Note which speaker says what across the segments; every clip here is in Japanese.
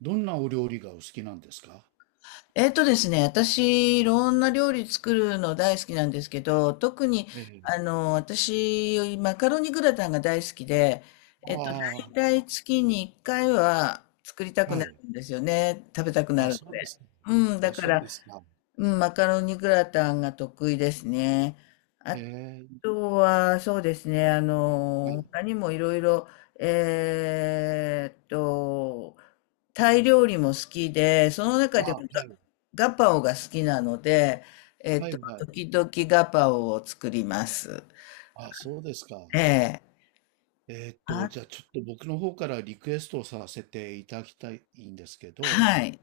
Speaker 1: どんなお料理がお好きなんですか？
Speaker 2: えっとですね、私、いろんな料理作るの大好きなんですけど、特に、
Speaker 1: ええ。
Speaker 2: 私、マカロニグラタンが大好きで、えっと、大
Speaker 1: あ
Speaker 2: 体月に1回は作りた
Speaker 1: あ、
Speaker 2: くな
Speaker 1: は
Speaker 2: る
Speaker 1: い。
Speaker 2: んですよね。食べたくな
Speaker 1: あ、
Speaker 2: るの
Speaker 1: そうで
Speaker 2: で。
Speaker 1: すか。
Speaker 2: うん、だ
Speaker 1: あ、
Speaker 2: か
Speaker 1: そう
Speaker 2: ら、
Speaker 1: ですか。
Speaker 2: うん、マカロニグラタンが得意ですね。あ
Speaker 1: ええ、
Speaker 2: とは、そうですね、
Speaker 1: はい。
Speaker 2: 他にもいろいろ、えーっと、タイ料理も好きで、その中
Speaker 1: あ、
Speaker 2: で
Speaker 1: は
Speaker 2: も
Speaker 1: い。
Speaker 2: ガパオが好きなので、
Speaker 1: はいはい。
Speaker 2: 時々ガパオを作ります。
Speaker 1: あ、そうですか。
Speaker 2: ええ。あ、
Speaker 1: じゃあちょっと僕の方からリクエストをさせていただきたいんですけど、
Speaker 2: はい。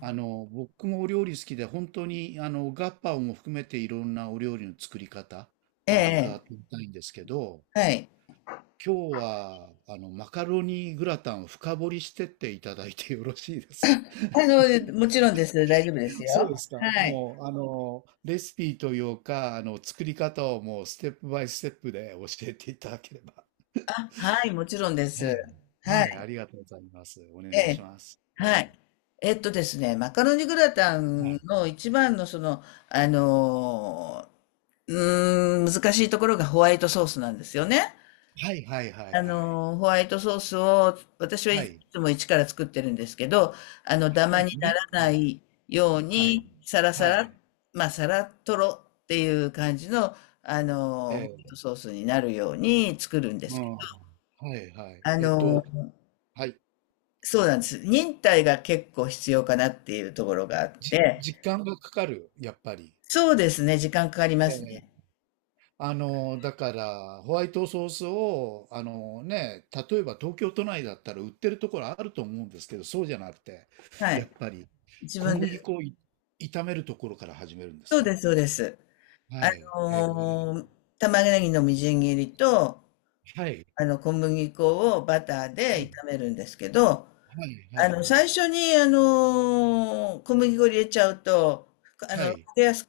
Speaker 1: あの、僕もお料理好きで、本当にあの、ガッパオも含めていろんなお料理の作り方、
Speaker 2: え
Speaker 1: あの、伺っ
Speaker 2: え、
Speaker 1: てみたいんですけど、
Speaker 2: はい。
Speaker 1: 今日はあの、マカロニグラタンを深掘りしてっていただいてよろしいですか？
Speaker 2: もちろんです。大丈夫です
Speaker 1: そう
Speaker 2: よ。
Speaker 1: ですか。
Speaker 2: はい。
Speaker 1: もう、あの、レシピというか、あの、作り方をもうステップバイステップで教えていただければ。
Speaker 2: あ、はい、もちろんです。
Speaker 1: はい。
Speaker 2: は
Speaker 1: はい、あ
Speaker 2: い。
Speaker 1: りがとうございます。お
Speaker 2: え
Speaker 1: 願いし
Speaker 2: え。
Speaker 1: ます。は
Speaker 2: は
Speaker 1: い。
Speaker 2: い。えっとですね、マカロニグラタ
Speaker 1: は
Speaker 2: ン
Speaker 1: い。
Speaker 2: の一番のその、あの、難しいところがホワイトソースなんですよね。
Speaker 1: はいはいはいはい。
Speaker 2: ホワイトソースを、私は
Speaker 1: は
Speaker 2: い
Speaker 1: い。
Speaker 2: つも一から作ってるんですけど、ダマ にな
Speaker 1: ね。
Speaker 2: ら
Speaker 1: は
Speaker 2: な
Speaker 1: い。
Speaker 2: いよう
Speaker 1: はい。
Speaker 2: に、サラサ
Speaker 1: はい。
Speaker 2: ラ、まあ、サラトロっていう感じの、ホ
Speaker 1: え
Speaker 2: ワイ
Speaker 1: え。
Speaker 2: トソースになるように作るんで
Speaker 1: う
Speaker 2: すけど、
Speaker 1: ん。はいはい。
Speaker 2: あ
Speaker 1: えっと、
Speaker 2: の、
Speaker 1: はい。
Speaker 2: そうなんです。忍耐が結構必要かなっていうところがあっ
Speaker 1: じ
Speaker 2: て、
Speaker 1: 時間がかかる、やっぱり。
Speaker 2: そうですね、時間かかりま
Speaker 1: え
Speaker 2: す
Speaker 1: え。
Speaker 2: ね。
Speaker 1: あの、だから、ホワイトソースを、あのね、例えば東京都内だったら売ってるところあると思うんですけど、そうじゃなくて、
Speaker 2: は
Speaker 1: やっ
Speaker 2: い。
Speaker 1: ぱり
Speaker 2: 自
Speaker 1: 小
Speaker 2: 分で、
Speaker 1: 麦粉をい炒めるところから始めるんです
Speaker 2: そう
Speaker 1: か？
Speaker 2: です、そうです。あ
Speaker 1: はい。へえ。
Speaker 2: のー、玉ねぎのみじん切りと、
Speaker 1: はい。
Speaker 2: 小麦粉をバター
Speaker 1: は
Speaker 2: で
Speaker 1: い。
Speaker 2: 炒めるんですけど、
Speaker 1: はい。はい。
Speaker 2: 最初に、小麦粉入れちゃうと、あ
Speaker 1: は
Speaker 2: の、焦
Speaker 1: い。
Speaker 2: げやす、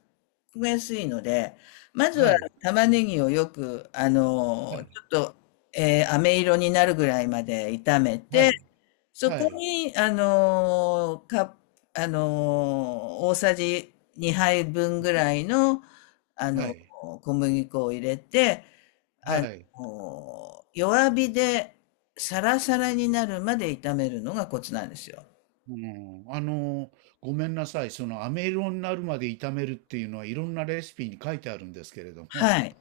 Speaker 2: 焦げやすいので、まず
Speaker 1: は
Speaker 2: は
Speaker 1: い。
Speaker 2: 玉ねぎをよく、
Speaker 1: は
Speaker 2: ち
Speaker 1: い。
Speaker 2: ょっと、飴色になるぐらいまで炒め
Speaker 1: は
Speaker 2: て、
Speaker 1: い。
Speaker 2: そこ
Speaker 1: は
Speaker 2: に、あのか、あの大さじ2杯分ぐらいの、
Speaker 1: い。
Speaker 2: 小麦粉を入れて、
Speaker 1: は
Speaker 2: あ
Speaker 1: い。
Speaker 2: 弱火でサラサラになるまで炒めるのがコツなんですよ。
Speaker 1: うん、あの、ごめんなさい。その、飴色になるまで炒めるっていうのは、いろんなレシピに書いてあるんですけれども、
Speaker 2: はい。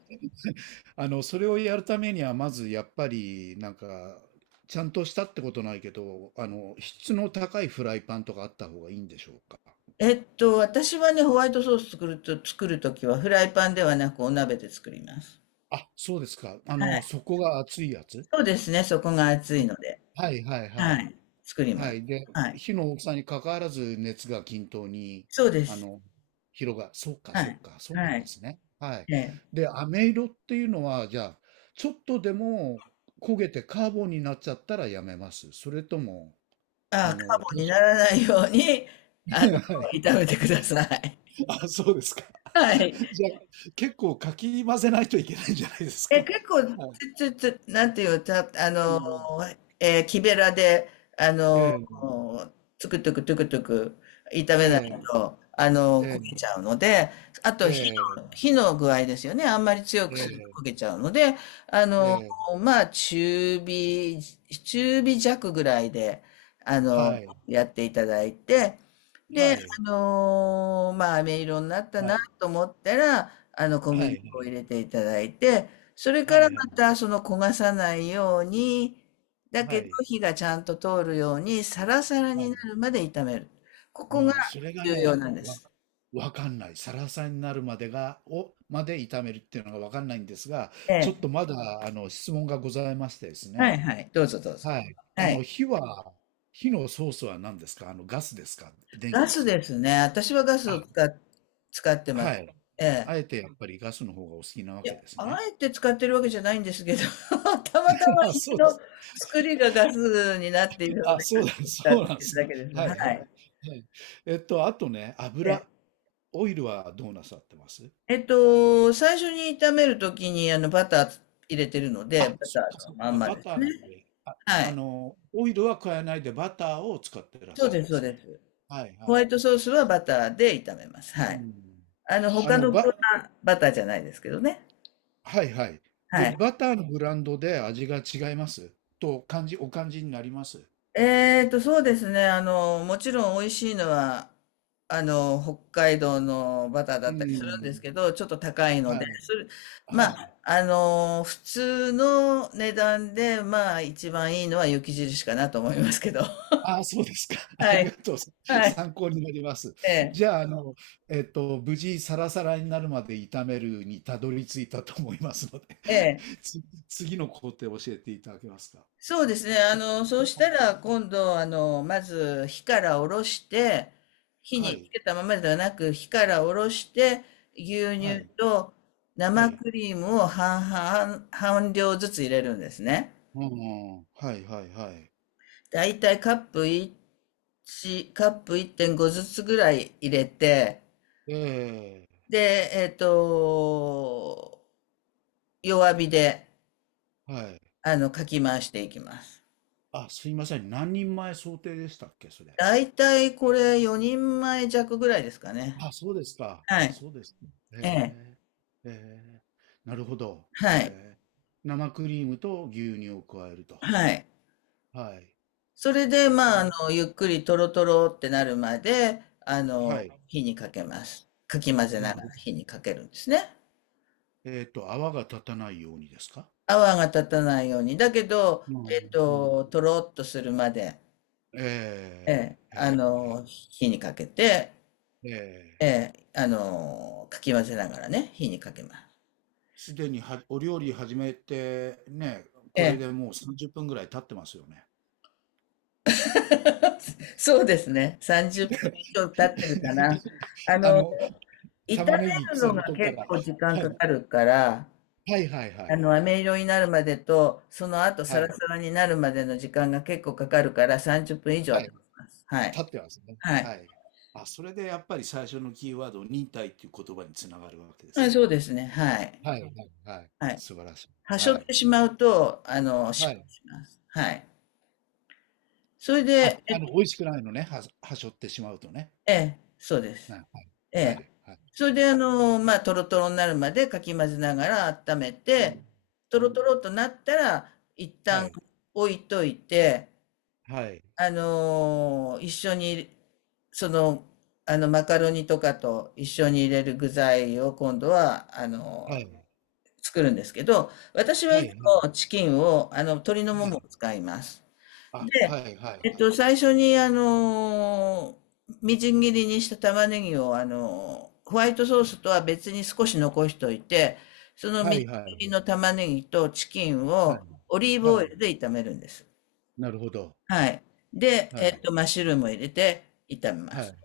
Speaker 1: あの、それをやるためには、まずやっぱり、なんか、ちゃんとしたってことないけど、あの、質の高いフライパンとかあった方がいいんでしょうか。
Speaker 2: えっと、私はね、ホワイトソース作ると、作るときはフライパンではなくお鍋で作ります。
Speaker 1: あ、そうですか。あ
Speaker 2: は
Speaker 1: の、
Speaker 2: い。
Speaker 1: 底が熱いやつ。
Speaker 2: そうですね、そこが熱いので。
Speaker 1: あはいはいは
Speaker 2: は
Speaker 1: い。
Speaker 2: い。作りま
Speaker 1: は
Speaker 2: す。
Speaker 1: い。で、
Speaker 2: はい。
Speaker 1: 火の大きさに関わらず熱が均等に、
Speaker 2: そうで
Speaker 1: あ
Speaker 2: す。
Speaker 1: の、そうか
Speaker 2: は
Speaker 1: そ
Speaker 2: い。
Speaker 1: うか、そうな
Speaker 2: は
Speaker 1: んで
Speaker 2: い。
Speaker 1: すね。はい。
Speaker 2: ええ。
Speaker 1: で、飴色っていうのは、じゃあ、ちょっとでも焦げてカーボンになっちゃったらやめます。それとも、
Speaker 2: あ
Speaker 1: あ
Speaker 2: あ、カ
Speaker 1: の、
Speaker 2: ーボ
Speaker 1: 多
Speaker 2: ンに
Speaker 1: 少
Speaker 2: ならないように、あの、
Speaker 1: は
Speaker 2: 炒
Speaker 1: い。
Speaker 2: めてください。
Speaker 1: あ、そうですか。
Speaker 2: はい。
Speaker 1: じゃあ、結構かき混ぜないといけないんじゃないです
Speaker 2: え、
Speaker 1: か。
Speaker 2: 結 構、
Speaker 1: はい。
Speaker 2: つ、つ、つ、なんていう、た、あ
Speaker 1: う
Speaker 2: の、
Speaker 1: ん。
Speaker 2: えー木べらで、あの、
Speaker 1: ええ、
Speaker 2: つくつくつくつく炒めない
Speaker 1: ええ、
Speaker 2: と、
Speaker 1: ええ、
Speaker 2: 焦げちゃうので、あ
Speaker 1: え
Speaker 2: と
Speaker 1: え、
Speaker 2: 火の具合ですよね。あんまり強くすると焦
Speaker 1: え
Speaker 2: げちゃうので、あ
Speaker 1: え、え
Speaker 2: の、
Speaker 1: え、
Speaker 2: まあ、中火弱ぐらいで、あ
Speaker 1: は
Speaker 2: の、
Speaker 1: い、
Speaker 2: やっていただいて、
Speaker 1: は
Speaker 2: で、
Speaker 1: い、
Speaker 2: まあ、飴色になった
Speaker 1: は
Speaker 2: な
Speaker 1: い、
Speaker 2: と思ったら、小
Speaker 1: は
Speaker 2: 麦粉を入
Speaker 1: い、
Speaker 2: れていただいて、それか
Speaker 1: は
Speaker 2: ら
Speaker 1: い、は
Speaker 2: ま
Speaker 1: い、
Speaker 2: たその焦がさないように、だけ
Speaker 1: は
Speaker 2: ど
Speaker 1: い、
Speaker 2: 火がちゃんと通るようにサラサラ
Speaker 1: は
Speaker 2: にな
Speaker 1: い。
Speaker 2: るまで炒める。ここが
Speaker 1: うん、それが
Speaker 2: 重要
Speaker 1: ね、
Speaker 2: なんで
Speaker 1: わ
Speaker 2: す。
Speaker 1: わかんない。サラサになるまでがをまで炒めるっていうのがわかんないんですが、
Speaker 2: え
Speaker 1: ちょっ
Speaker 2: え。
Speaker 1: とまだ、あの、質問がございましてです
Speaker 2: はい
Speaker 1: ね。
Speaker 2: はい。どうぞどうぞ。
Speaker 1: はい。あ
Speaker 2: は
Speaker 1: の、
Speaker 2: い。
Speaker 1: 火のソースは何ですか？あの、ガスですか？電
Speaker 2: ガ
Speaker 1: 気で
Speaker 2: ス
Speaker 1: すか？
Speaker 2: ですね。私はガス
Speaker 1: あ、
Speaker 2: を使っ、使ってま
Speaker 1: は
Speaker 2: す。
Speaker 1: い。
Speaker 2: ええ。
Speaker 1: あえてやっぱりガスの方がお好きなわ
Speaker 2: いや、
Speaker 1: けです
Speaker 2: あ
Speaker 1: ね。
Speaker 2: えて使ってるわけじゃないんですけど、たまたま
Speaker 1: あ、
Speaker 2: 家
Speaker 1: そうで
Speaker 2: の
Speaker 1: す。
Speaker 2: 作りがガスになっているの
Speaker 1: あ、
Speaker 2: で、
Speaker 1: そうだ、
Speaker 2: 使っ
Speaker 1: そうなんで
Speaker 2: てる
Speaker 1: す
Speaker 2: だ
Speaker 1: ね。
Speaker 2: けです。
Speaker 1: は
Speaker 2: は
Speaker 1: いはい。
Speaker 2: い。
Speaker 1: はい。えっと、あとね、油、オイルはどうなさってます？
Speaker 2: えっと、最初に炒めるときにバター入れてるので、
Speaker 1: あ、
Speaker 2: バタ
Speaker 1: そっか
Speaker 2: ーの
Speaker 1: そっ
Speaker 2: まん
Speaker 1: か、
Speaker 2: ま
Speaker 1: バ
Speaker 2: です
Speaker 1: ターなん
Speaker 2: ね。
Speaker 1: で。
Speaker 2: は
Speaker 1: あ
Speaker 2: い。
Speaker 1: の、オイルは加えないでバターを使ってらっ
Speaker 2: そ
Speaker 1: し
Speaker 2: う
Speaker 1: ゃる
Speaker 2: で
Speaker 1: ん
Speaker 2: す、
Speaker 1: で
Speaker 2: そう
Speaker 1: す
Speaker 2: で
Speaker 1: ね。
Speaker 2: す。
Speaker 1: はい
Speaker 2: ホ
Speaker 1: は
Speaker 2: ワ
Speaker 1: い。
Speaker 2: イトソースはバターで炒めます。は
Speaker 1: う
Speaker 2: い。
Speaker 1: ん。
Speaker 2: あの、
Speaker 1: あ
Speaker 2: 他
Speaker 1: の、
Speaker 2: の具
Speaker 1: ば、
Speaker 2: はバターじゃないですけどね。
Speaker 1: はいはい。で、
Speaker 2: はい。
Speaker 1: バターのブランドで味が違いますと感じ、お感じになります。
Speaker 2: えっと、そうですね。もちろん美味しいのは、北海道のバターだ
Speaker 1: う
Speaker 2: ったりするんです
Speaker 1: ん。
Speaker 2: けど、ちょっと高いの
Speaker 1: は
Speaker 2: で、
Speaker 1: い。
Speaker 2: それ、ま
Speaker 1: は
Speaker 2: あ、
Speaker 1: い。
Speaker 2: 普通の値段で、まあ、一番いいのは雪印かなと思いますけど。
Speaker 1: ああ、そうですか。あ
Speaker 2: は
Speaker 1: り
Speaker 2: い。
Speaker 1: がとう。
Speaker 2: はい。
Speaker 1: 参考になります。
Speaker 2: ええ、
Speaker 1: じゃあ、あの、えっと、無事サラサラになるまで炒めるにたどり着いたと思いますので、
Speaker 2: ええ。
Speaker 1: つ次の工程を教えていただけますか？
Speaker 2: そうですね。そうし
Speaker 1: は
Speaker 2: た
Speaker 1: い。
Speaker 2: ら、今度、まず、火から下ろして、火につ
Speaker 1: は
Speaker 2: けたままではなく、火から下ろして、牛乳
Speaker 1: い。
Speaker 2: と
Speaker 1: は
Speaker 2: 生
Speaker 1: い。
Speaker 2: クリームを半量ずつ入れるんですね。
Speaker 1: うんうん。はいはいはい。
Speaker 2: だいたいカップ1、カップ1.5ずつぐらい入れて、
Speaker 1: え
Speaker 2: で、えっと、弱火で、
Speaker 1: え、はい。
Speaker 2: かき回していきます。
Speaker 1: あ、すいません。何人前想定でしたっけ？それ。
Speaker 2: だいたいこれ4人前弱ぐらいですかね。
Speaker 1: あ、そうですか。
Speaker 2: は
Speaker 1: あ、
Speaker 2: い。
Speaker 1: そうですね。
Speaker 2: ええ。
Speaker 1: へえ。へえ。なるほど。
Speaker 2: はい。
Speaker 1: ええ。生クリームと牛乳を加えると。
Speaker 2: はい。
Speaker 1: はい。
Speaker 2: それで、まあ、
Speaker 1: で、
Speaker 2: ゆっくりとろとろってなるまで、
Speaker 1: はい。
Speaker 2: 火にかけます。かき混ぜ
Speaker 1: な
Speaker 2: な
Speaker 1: る
Speaker 2: が
Speaker 1: ほ
Speaker 2: ら
Speaker 1: ど。
Speaker 2: 火にかけるんですね。
Speaker 1: えっと、泡が立たないようにですか？
Speaker 2: 泡が立たないように。だけど、
Speaker 1: う
Speaker 2: え
Speaker 1: ん、
Speaker 2: っ
Speaker 1: うん。
Speaker 2: と、とろっとするまで、え
Speaker 1: え
Speaker 2: え、
Speaker 1: え、え
Speaker 2: 火にかけて、
Speaker 1: え、
Speaker 2: ええ、かき混ぜながらね、火にかけます。
Speaker 1: すでにはお料理始めて、ね、
Speaker 2: え
Speaker 1: これ
Speaker 2: え。
Speaker 1: でもう30分ぐらい経ってますよね。
Speaker 2: そうですね。30分以上経ってるかな。あ
Speaker 1: あ
Speaker 2: の、
Speaker 1: の、
Speaker 2: 炒め
Speaker 1: 玉ねぎ
Speaker 2: る
Speaker 1: 刻
Speaker 2: の
Speaker 1: む
Speaker 2: が
Speaker 1: とこか
Speaker 2: 結
Speaker 1: ら、
Speaker 2: 構時間
Speaker 1: は
Speaker 2: か
Speaker 1: い。
Speaker 2: かるから、
Speaker 1: はいはいはいはい。
Speaker 2: 飴色になるまでと、その後
Speaker 1: は
Speaker 2: サラサ
Speaker 1: い、
Speaker 2: ラになるまでの時間が結構かかるから30分以上
Speaker 1: は
Speaker 2: は経
Speaker 1: い、
Speaker 2: ちます。はい。
Speaker 1: 経ってますね。
Speaker 2: はい。
Speaker 1: はい。あ、それでやっぱり最初のキーワード、忍耐っていう言葉に繋がるわけで
Speaker 2: は
Speaker 1: す
Speaker 2: い、
Speaker 1: ね。
Speaker 2: そうですね。はい。
Speaker 1: はいはいはい。
Speaker 2: はい。
Speaker 1: 素晴らしい。
Speaker 2: 端
Speaker 1: は
Speaker 2: 折っ
Speaker 1: い。
Speaker 2: てしまうと、
Speaker 1: は
Speaker 2: 失敗
Speaker 1: い。
Speaker 2: します。はい。それ
Speaker 1: あ、
Speaker 2: で、え
Speaker 1: あ
Speaker 2: っ
Speaker 1: の、
Speaker 2: と、
Speaker 1: 美味しくないのね、は、はしょってしまうとね。
Speaker 2: ええ、そうで
Speaker 1: は
Speaker 2: す。
Speaker 1: い、
Speaker 2: え
Speaker 1: は
Speaker 2: え。
Speaker 1: い、はい、
Speaker 2: それ
Speaker 1: は
Speaker 2: で、
Speaker 1: い。
Speaker 2: まあ、トロトロになるまでかき混ぜながら温め
Speaker 1: うん、
Speaker 2: て、ト
Speaker 1: う
Speaker 2: ロ
Speaker 1: ん、
Speaker 2: トロとなったら、一
Speaker 1: は
Speaker 2: 旦
Speaker 1: い、
Speaker 2: 置いといて、
Speaker 1: はい、
Speaker 2: あの一緒に、その、マカロニとかと一緒に入れる具材を今度は、
Speaker 1: はい、
Speaker 2: 作るんですけど、私は
Speaker 1: は
Speaker 2: い
Speaker 1: い、
Speaker 2: つ
Speaker 1: はい、
Speaker 2: もチキンを、鶏のも
Speaker 1: は
Speaker 2: もを
Speaker 1: い、
Speaker 2: 使います。
Speaker 1: あ、は
Speaker 2: で、
Speaker 1: い、は
Speaker 2: えっ
Speaker 1: い、
Speaker 2: と、最初に、みじん切りにした玉ねぎを、ホワイトソースとは別に少し残しておいて、その
Speaker 1: は
Speaker 2: みじ
Speaker 1: い、
Speaker 2: ん
Speaker 1: は
Speaker 2: 切り
Speaker 1: い、
Speaker 2: の玉ねぎとチキン
Speaker 1: は
Speaker 2: をオリー
Speaker 1: い、は
Speaker 2: ブオイ
Speaker 1: い、
Speaker 2: ルで炒めるんです。
Speaker 1: なるほど。
Speaker 2: はい。で、え
Speaker 1: は
Speaker 2: っ
Speaker 1: い、
Speaker 2: と、マッシュルームを入れて炒めま
Speaker 1: は
Speaker 2: す。
Speaker 1: い、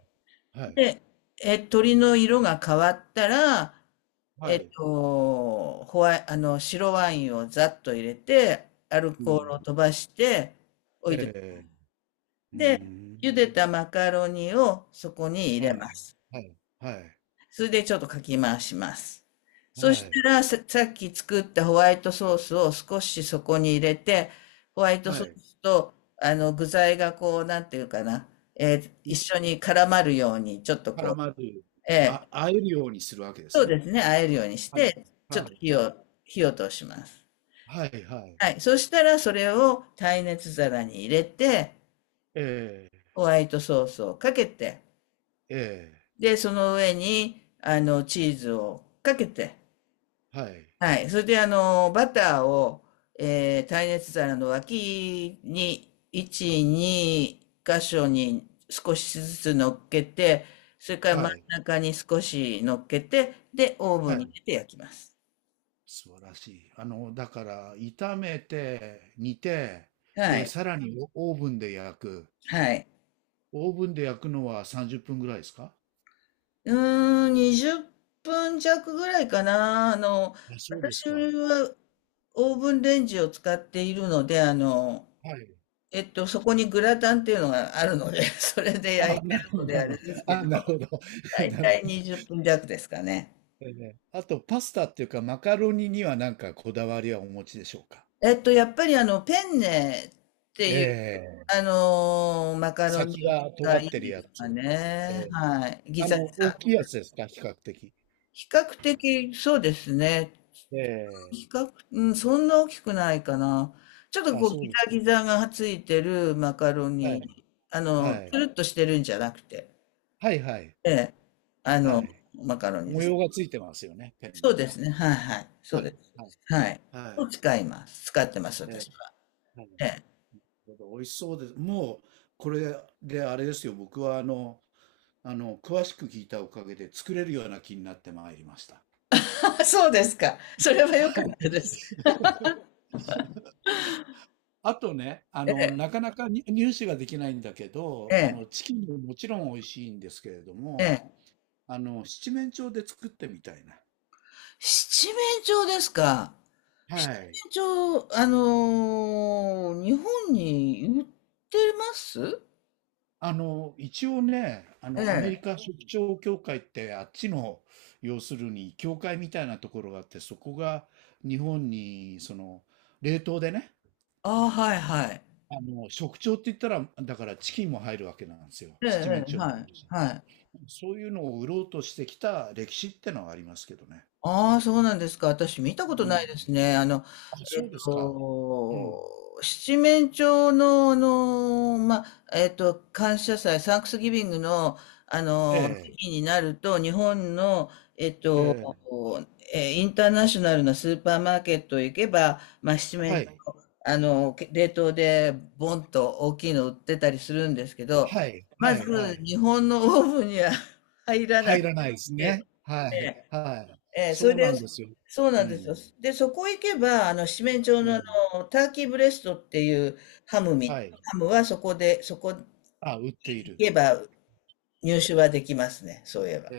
Speaker 1: はい、
Speaker 2: で、え、鶏の色が変わったら、
Speaker 1: は
Speaker 2: えっ
Speaker 1: い、
Speaker 2: と、ホワイ、あの、白ワインをざっと入れて、アル
Speaker 1: う
Speaker 2: コールを
Speaker 1: ん、
Speaker 2: 飛ばしてお
Speaker 1: ええ、うー
Speaker 2: で、
Speaker 1: ん、
Speaker 2: 茹でたマカロニをそこに入
Speaker 1: は
Speaker 2: れま
Speaker 1: い、
Speaker 2: す。
Speaker 1: はい、はい、
Speaker 2: それでちょっとかき回します。そ
Speaker 1: は
Speaker 2: し
Speaker 1: い、
Speaker 2: たらさ、さっき作ったホワイトソースを少しそこに入れて、ホワイト
Speaker 1: は
Speaker 2: ソ
Speaker 1: い、
Speaker 2: ースと、具材がこう、なんていうかな、一緒に絡まるように、ちょっと
Speaker 1: 絡
Speaker 2: こ
Speaker 1: まる、
Speaker 2: う、えー
Speaker 1: あ、会えるようにするわけで
Speaker 2: そ
Speaker 1: す
Speaker 2: う
Speaker 1: ね。
Speaker 2: ですね、和えるようにし
Speaker 1: はい、
Speaker 2: て、ちょっ
Speaker 1: は
Speaker 2: と
Speaker 1: い、
Speaker 2: 火
Speaker 1: は
Speaker 2: を、
Speaker 1: い、
Speaker 2: 火を通します。
Speaker 1: はい、はい、
Speaker 2: はい。そしたら、それを耐熱皿に入れて、
Speaker 1: え
Speaker 2: ホワイトソースをかけて、
Speaker 1: え、ええ。
Speaker 2: で、その上に、チーズをかけて、
Speaker 1: はい。
Speaker 2: はい。それで、バターを、耐熱皿の脇に、1、2箇所に少しずつ乗っけて、それから真ん
Speaker 1: はい。
Speaker 2: 中に少し乗っけて、で、オーブン
Speaker 1: は
Speaker 2: に
Speaker 1: い。
Speaker 2: 入れて焼きます。
Speaker 1: 素晴らしい。あの、だから、炒めて、煮て、
Speaker 2: は
Speaker 1: で、
Speaker 2: い。
Speaker 1: さらにオーブンで焼く。
Speaker 2: はい。
Speaker 1: オーブンで焼くのは30分ぐらいですか？
Speaker 2: うーん、20分弱ぐらいかな。
Speaker 1: あ、そうです
Speaker 2: 私
Speaker 1: か。
Speaker 2: はオーブンレンジを使っているので、
Speaker 1: はい。
Speaker 2: そこにグラタンっていうのがあるので、それで
Speaker 1: あ、
Speaker 2: 焼いて
Speaker 1: な
Speaker 2: る
Speaker 1: るほ
Speaker 2: の
Speaker 1: ど、な
Speaker 2: で
Speaker 1: る
Speaker 2: あ
Speaker 1: ほ
Speaker 2: れ
Speaker 1: ど。
Speaker 2: ですけ
Speaker 1: あ、なる
Speaker 2: ど、
Speaker 1: ほど。
Speaker 2: 大
Speaker 1: なる
Speaker 2: 体
Speaker 1: ほど。
Speaker 2: 20分弱ですかね。
Speaker 1: えーねあと、パスタっていうか、マカロニにはなんかこだわりはお持ちでしょうか？
Speaker 2: えっと、やっぱりペンネっていう、
Speaker 1: ええ、
Speaker 2: マカロニ
Speaker 1: 先が尖
Speaker 2: がい
Speaker 1: ってる
Speaker 2: いで
Speaker 1: や
Speaker 2: す
Speaker 1: つ。
Speaker 2: か
Speaker 1: え
Speaker 2: ね。
Speaker 1: え、
Speaker 2: はい。ギ
Speaker 1: あ
Speaker 2: ザギ
Speaker 1: の、大きい
Speaker 2: ザ。
Speaker 1: やつですか、比較的。
Speaker 2: 比較的、そうですね。
Speaker 1: ええ、
Speaker 2: うん、そんな大きくないかな。ちょっと
Speaker 1: あ、
Speaker 2: こう、
Speaker 1: そう
Speaker 2: ギ
Speaker 1: です
Speaker 2: ザ
Speaker 1: か。
Speaker 2: ギザがついてるマカロ
Speaker 1: はい。
Speaker 2: ニ、
Speaker 1: は
Speaker 2: つ
Speaker 1: い。
Speaker 2: るっとしてるんじゃなくて、
Speaker 1: はいはい。
Speaker 2: ええ、あの、
Speaker 1: はい。
Speaker 2: マカロニで
Speaker 1: 模
Speaker 2: す。
Speaker 1: 様がついてますよね、ペン
Speaker 2: そ
Speaker 1: ネ
Speaker 2: う
Speaker 1: は
Speaker 2: です
Speaker 1: ね。
Speaker 2: ね。はいはい。そ
Speaker 1: は
Speaker 2: うで
Speaker 1: い、
Speaker 2: す。
Speaker 1: はい、
Speaker 2: はい。
Speaker 1: は
Speaker 2: を
Speaker 1: い。
Speaker 2: 使います。使ってます、
Speaker 1: ええ、はい。
Speaker 2: 私は。
Speaker 1: なる
Speaker 2: ええ。
Speaker 1: ほど、美味しそうです。もう、これであれですよ、僕はあの、あの、詳しく聞いたおかげで作れるような気になってまいりました。
Speaker 2: あ、そうですか。それは良か
Speaker 1: は
Speaker 2: ったです。
Speaker 1: い。あとね、あ
Speaker 2: え
Speaker 1: の、
Speaker 2: え、
Speaker 1: なかなかに入手ができないんだけ
Speaker 2: え
Speaker 1: ど、あ
Speaker 2: え、
Speaker 1: の、チキンももちろん美味しいんですけれど
Speaker 2: え
Speaker 1: も、
Speaker 2: え。
Speaker 1: あの、七面鳥で作ってみたいな。
Speaker 2: 七面鳥ですか。
Speaker 1: はい。
Speaker 2: 七面鳥、日本に売ってます
Speaker 1: あの、一応ね、あ
Speaker 2: え
Speaker 1: の、アメ
Speaker 2: え。
Speaker 1: リカ食出協会って、あっちの、要するに、協会みたいなところがあって、そこが日本に、その、冷凍でね、
Speaker 2: ああ、はいはい。
Speaker 1: あの、食調って言ったら、だからチキンも入るわけなんですよ。
Speaker 2: ええ、
Speaker 1: 七面
Speaker 2: ええ、
Speaker 1: 鳥も
Speaker 2: は
Speaker 1: 入
Speaker 2: い、
Speaker 1: るし。
Speaker 2: はい。
Speaker 1: そういうのを売ろうとしてきた歴史ってのはありますけどね。
Speaker 2: ああ、そうなんですか。私見たこ
Speaker 1: う
Speaker 2: とないです
Speaker 1: ん。
Speaker 2: ね。あの、
Speaker 1: あ、
Speaker 2: え
Speaker 1: そ
Speaker 2: っ
Speaker 1: うですか。うん。
Speaker 2: と、七面鳥の、まあ、えっと、感謝祭、サンクスギビングの、
Speaker 1: え
Speaker 2: 時
Speaker 1: え、
Speaker 2: 期になると、日本の、えっ
Speaker 1: え
Speaker 2: と、
Speaker 1: え、
Speaker 2: インターナショナルなスーパーマーケットへ行けば、まあ、七
Speaker 1: は
Speaker 2: 面、
Speaker 1: い。
Speaker 2: あの、冷凍でボンと大きいの売ってたりするんですけど、
Speaker 1: はい、
Speaker 2: ま
Speaker 1: は
Speaker 2: ず、
Speaker 1: い、はい。
Speaker 2: 日本のオーブンには 入らない
Speaker 1: 入
Speaker 2: し、
Speaker 1: らないです
Speaker 2: え
Speaker 1: ね。はい、
Speaker 2: え
Speaker 1: はい。
Speaker 2: ええ、それ
Speaker 1: そうなん
Speaker 2: で、
Speaker 1: ですよ。
Speaker 2: そうな
Speaker 1: う
Speaker 2: んですよ。
Speaker 1: ん。
Speaker 2: で、そこ行けば、七面鳥
Speaker 1: え
Speaker 2: の、
Speaker 1: え、
Speaker 2: ターキーブレストっていうハムみ、
Speaker 1: はい。
Speaker 2: ハムはそこで、そこ行
Speaker 1: あ、売っている。
Speaker 2: けば入手
Speaker 1: え
Speaker 2: はできますね、そういえば。
Speaker 1: え、え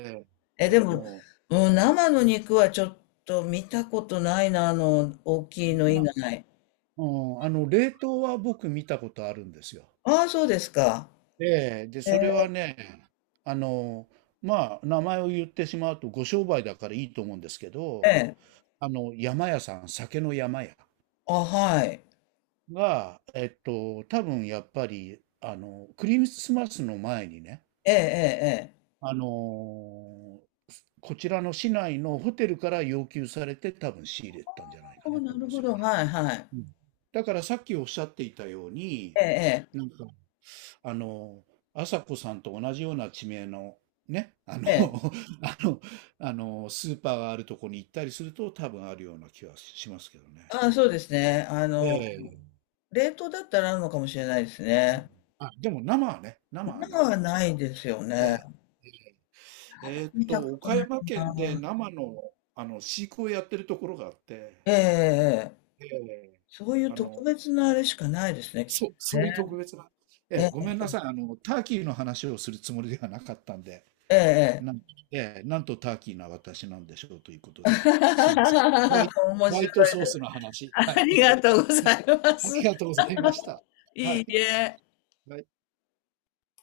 Speaker 2: え、
Speaker 1: え、
Speaker 2: で
Speaker 1: ええ、
Speaker 2: も、
Speaker 1: も
Speaker 2: うん、生の肉はちょっと見たことないな、大き
Speaker 1: う
Speaker 2: いの以
Speaker 1: 生
Speaker 2: 外。
Speaker 1: うん、あの、冷凍は僕見たことあるんですよ。
Speaker 2: ああ、そうですか。
Speaker 1: ええ、で、
Speaker 2: え
Speaker 1: それ
Speaker 2: え、
Speaker 1: はね、あの、まあ、名前を言ってしまうとご商売だからいいと思うんですけど、
Speaker 2: ええ
Speaker 1: あの、山屋さん、酒の山屋
Speaker 2: あ、はい。
Speaker 1: が、えっと、多分やっぱり、あの、クリスマスの前にね、
Speaker 2: ええ、ええ、ええ。
Speaker 1: あの、こちらの市内のホテルから要求されて多分仕入れたんじゃない
Speaker 2: あ
Speaker 1: か
Speaker 2: あ、
Speaker 1: な
Speaker 2: な
Speaker 1: と思うん
Speaker 2: る
Speaker 1: です
Speaker 2: ほ
Speaker 1: よ
Speaker 2: ど、
Speaker 1: ね。
Speaker 2: はい、はい。
Speaker 1: うん。だからさっきおっしゃっていたように、
Speaker 2: ええ、
Speaker 1: なんか、あの、朝子さんと同じような地名の、ね、あの、
Speaker 2: ええ、ええ。
Speaker 1: あの、あの、スーパーがあるとこに行ったりすると、多分あるような気はしますけどね。
Speaker 2: ああ、そうですね。
Speaker 1: ええ、
Speaker 2: 冷凍だったらあるのかもしれないですね。
Speaker 1: あ、でも生はね、生は
Speaker 2: な
Speaker 1: なか
Speaker 2: は
Speaker 1: なか。
Speaker 2: ないですよ
Speaker 1: え
Speaker 2: ね。
Speaker 1: え、
Speaker 2: 見たこと
Speaker 1: 岡
Speaker 2: ない
Speaker 1: 山県で
Speaker 2: な。
Speaker 1: 生の、あの飼育をやってるところがあって、
Speaker 2: ええええええ
Speaker 1: ええ、
Speaker 2: そういう
Speaker 1: あ
Speaker 2: 特
Speaker 1: の、
Speaker 2: 別なあれしかないですね、きっ
Speaker 1: そう、
Speaker 2: と
Speaker 1: そういう特
Speaker 2: ね。
Speaker 1: 別な。え
Speaker 2: え
Speaker 1: え、ご
Speaker 2: え
Speaker 1: めんなさい。あの、ターキーの話をするつもりではなかったんで、
Speaker 2: えええ
Speaker 1: な
Speaker 2: え
Speaker 1: ん、ええ、なんとターキーな私なんでしょうということで、すいません。ホワイ、
Speaker 2: 面
Speaker 1: ホワ
Speaker 2: 白
Speaker 1: イト
Speaker 2: い。
Speaker 1: ソースの話。は
Speaker 2: あり
Speaker 1: い。
Speaker 2: がとうござ いま
Speaker 1: あり
Speaker 2: す。
Speaker 1: がとうございました。は
Speaker 2: い
Speaker 1: い。
Speaker 2: いえ。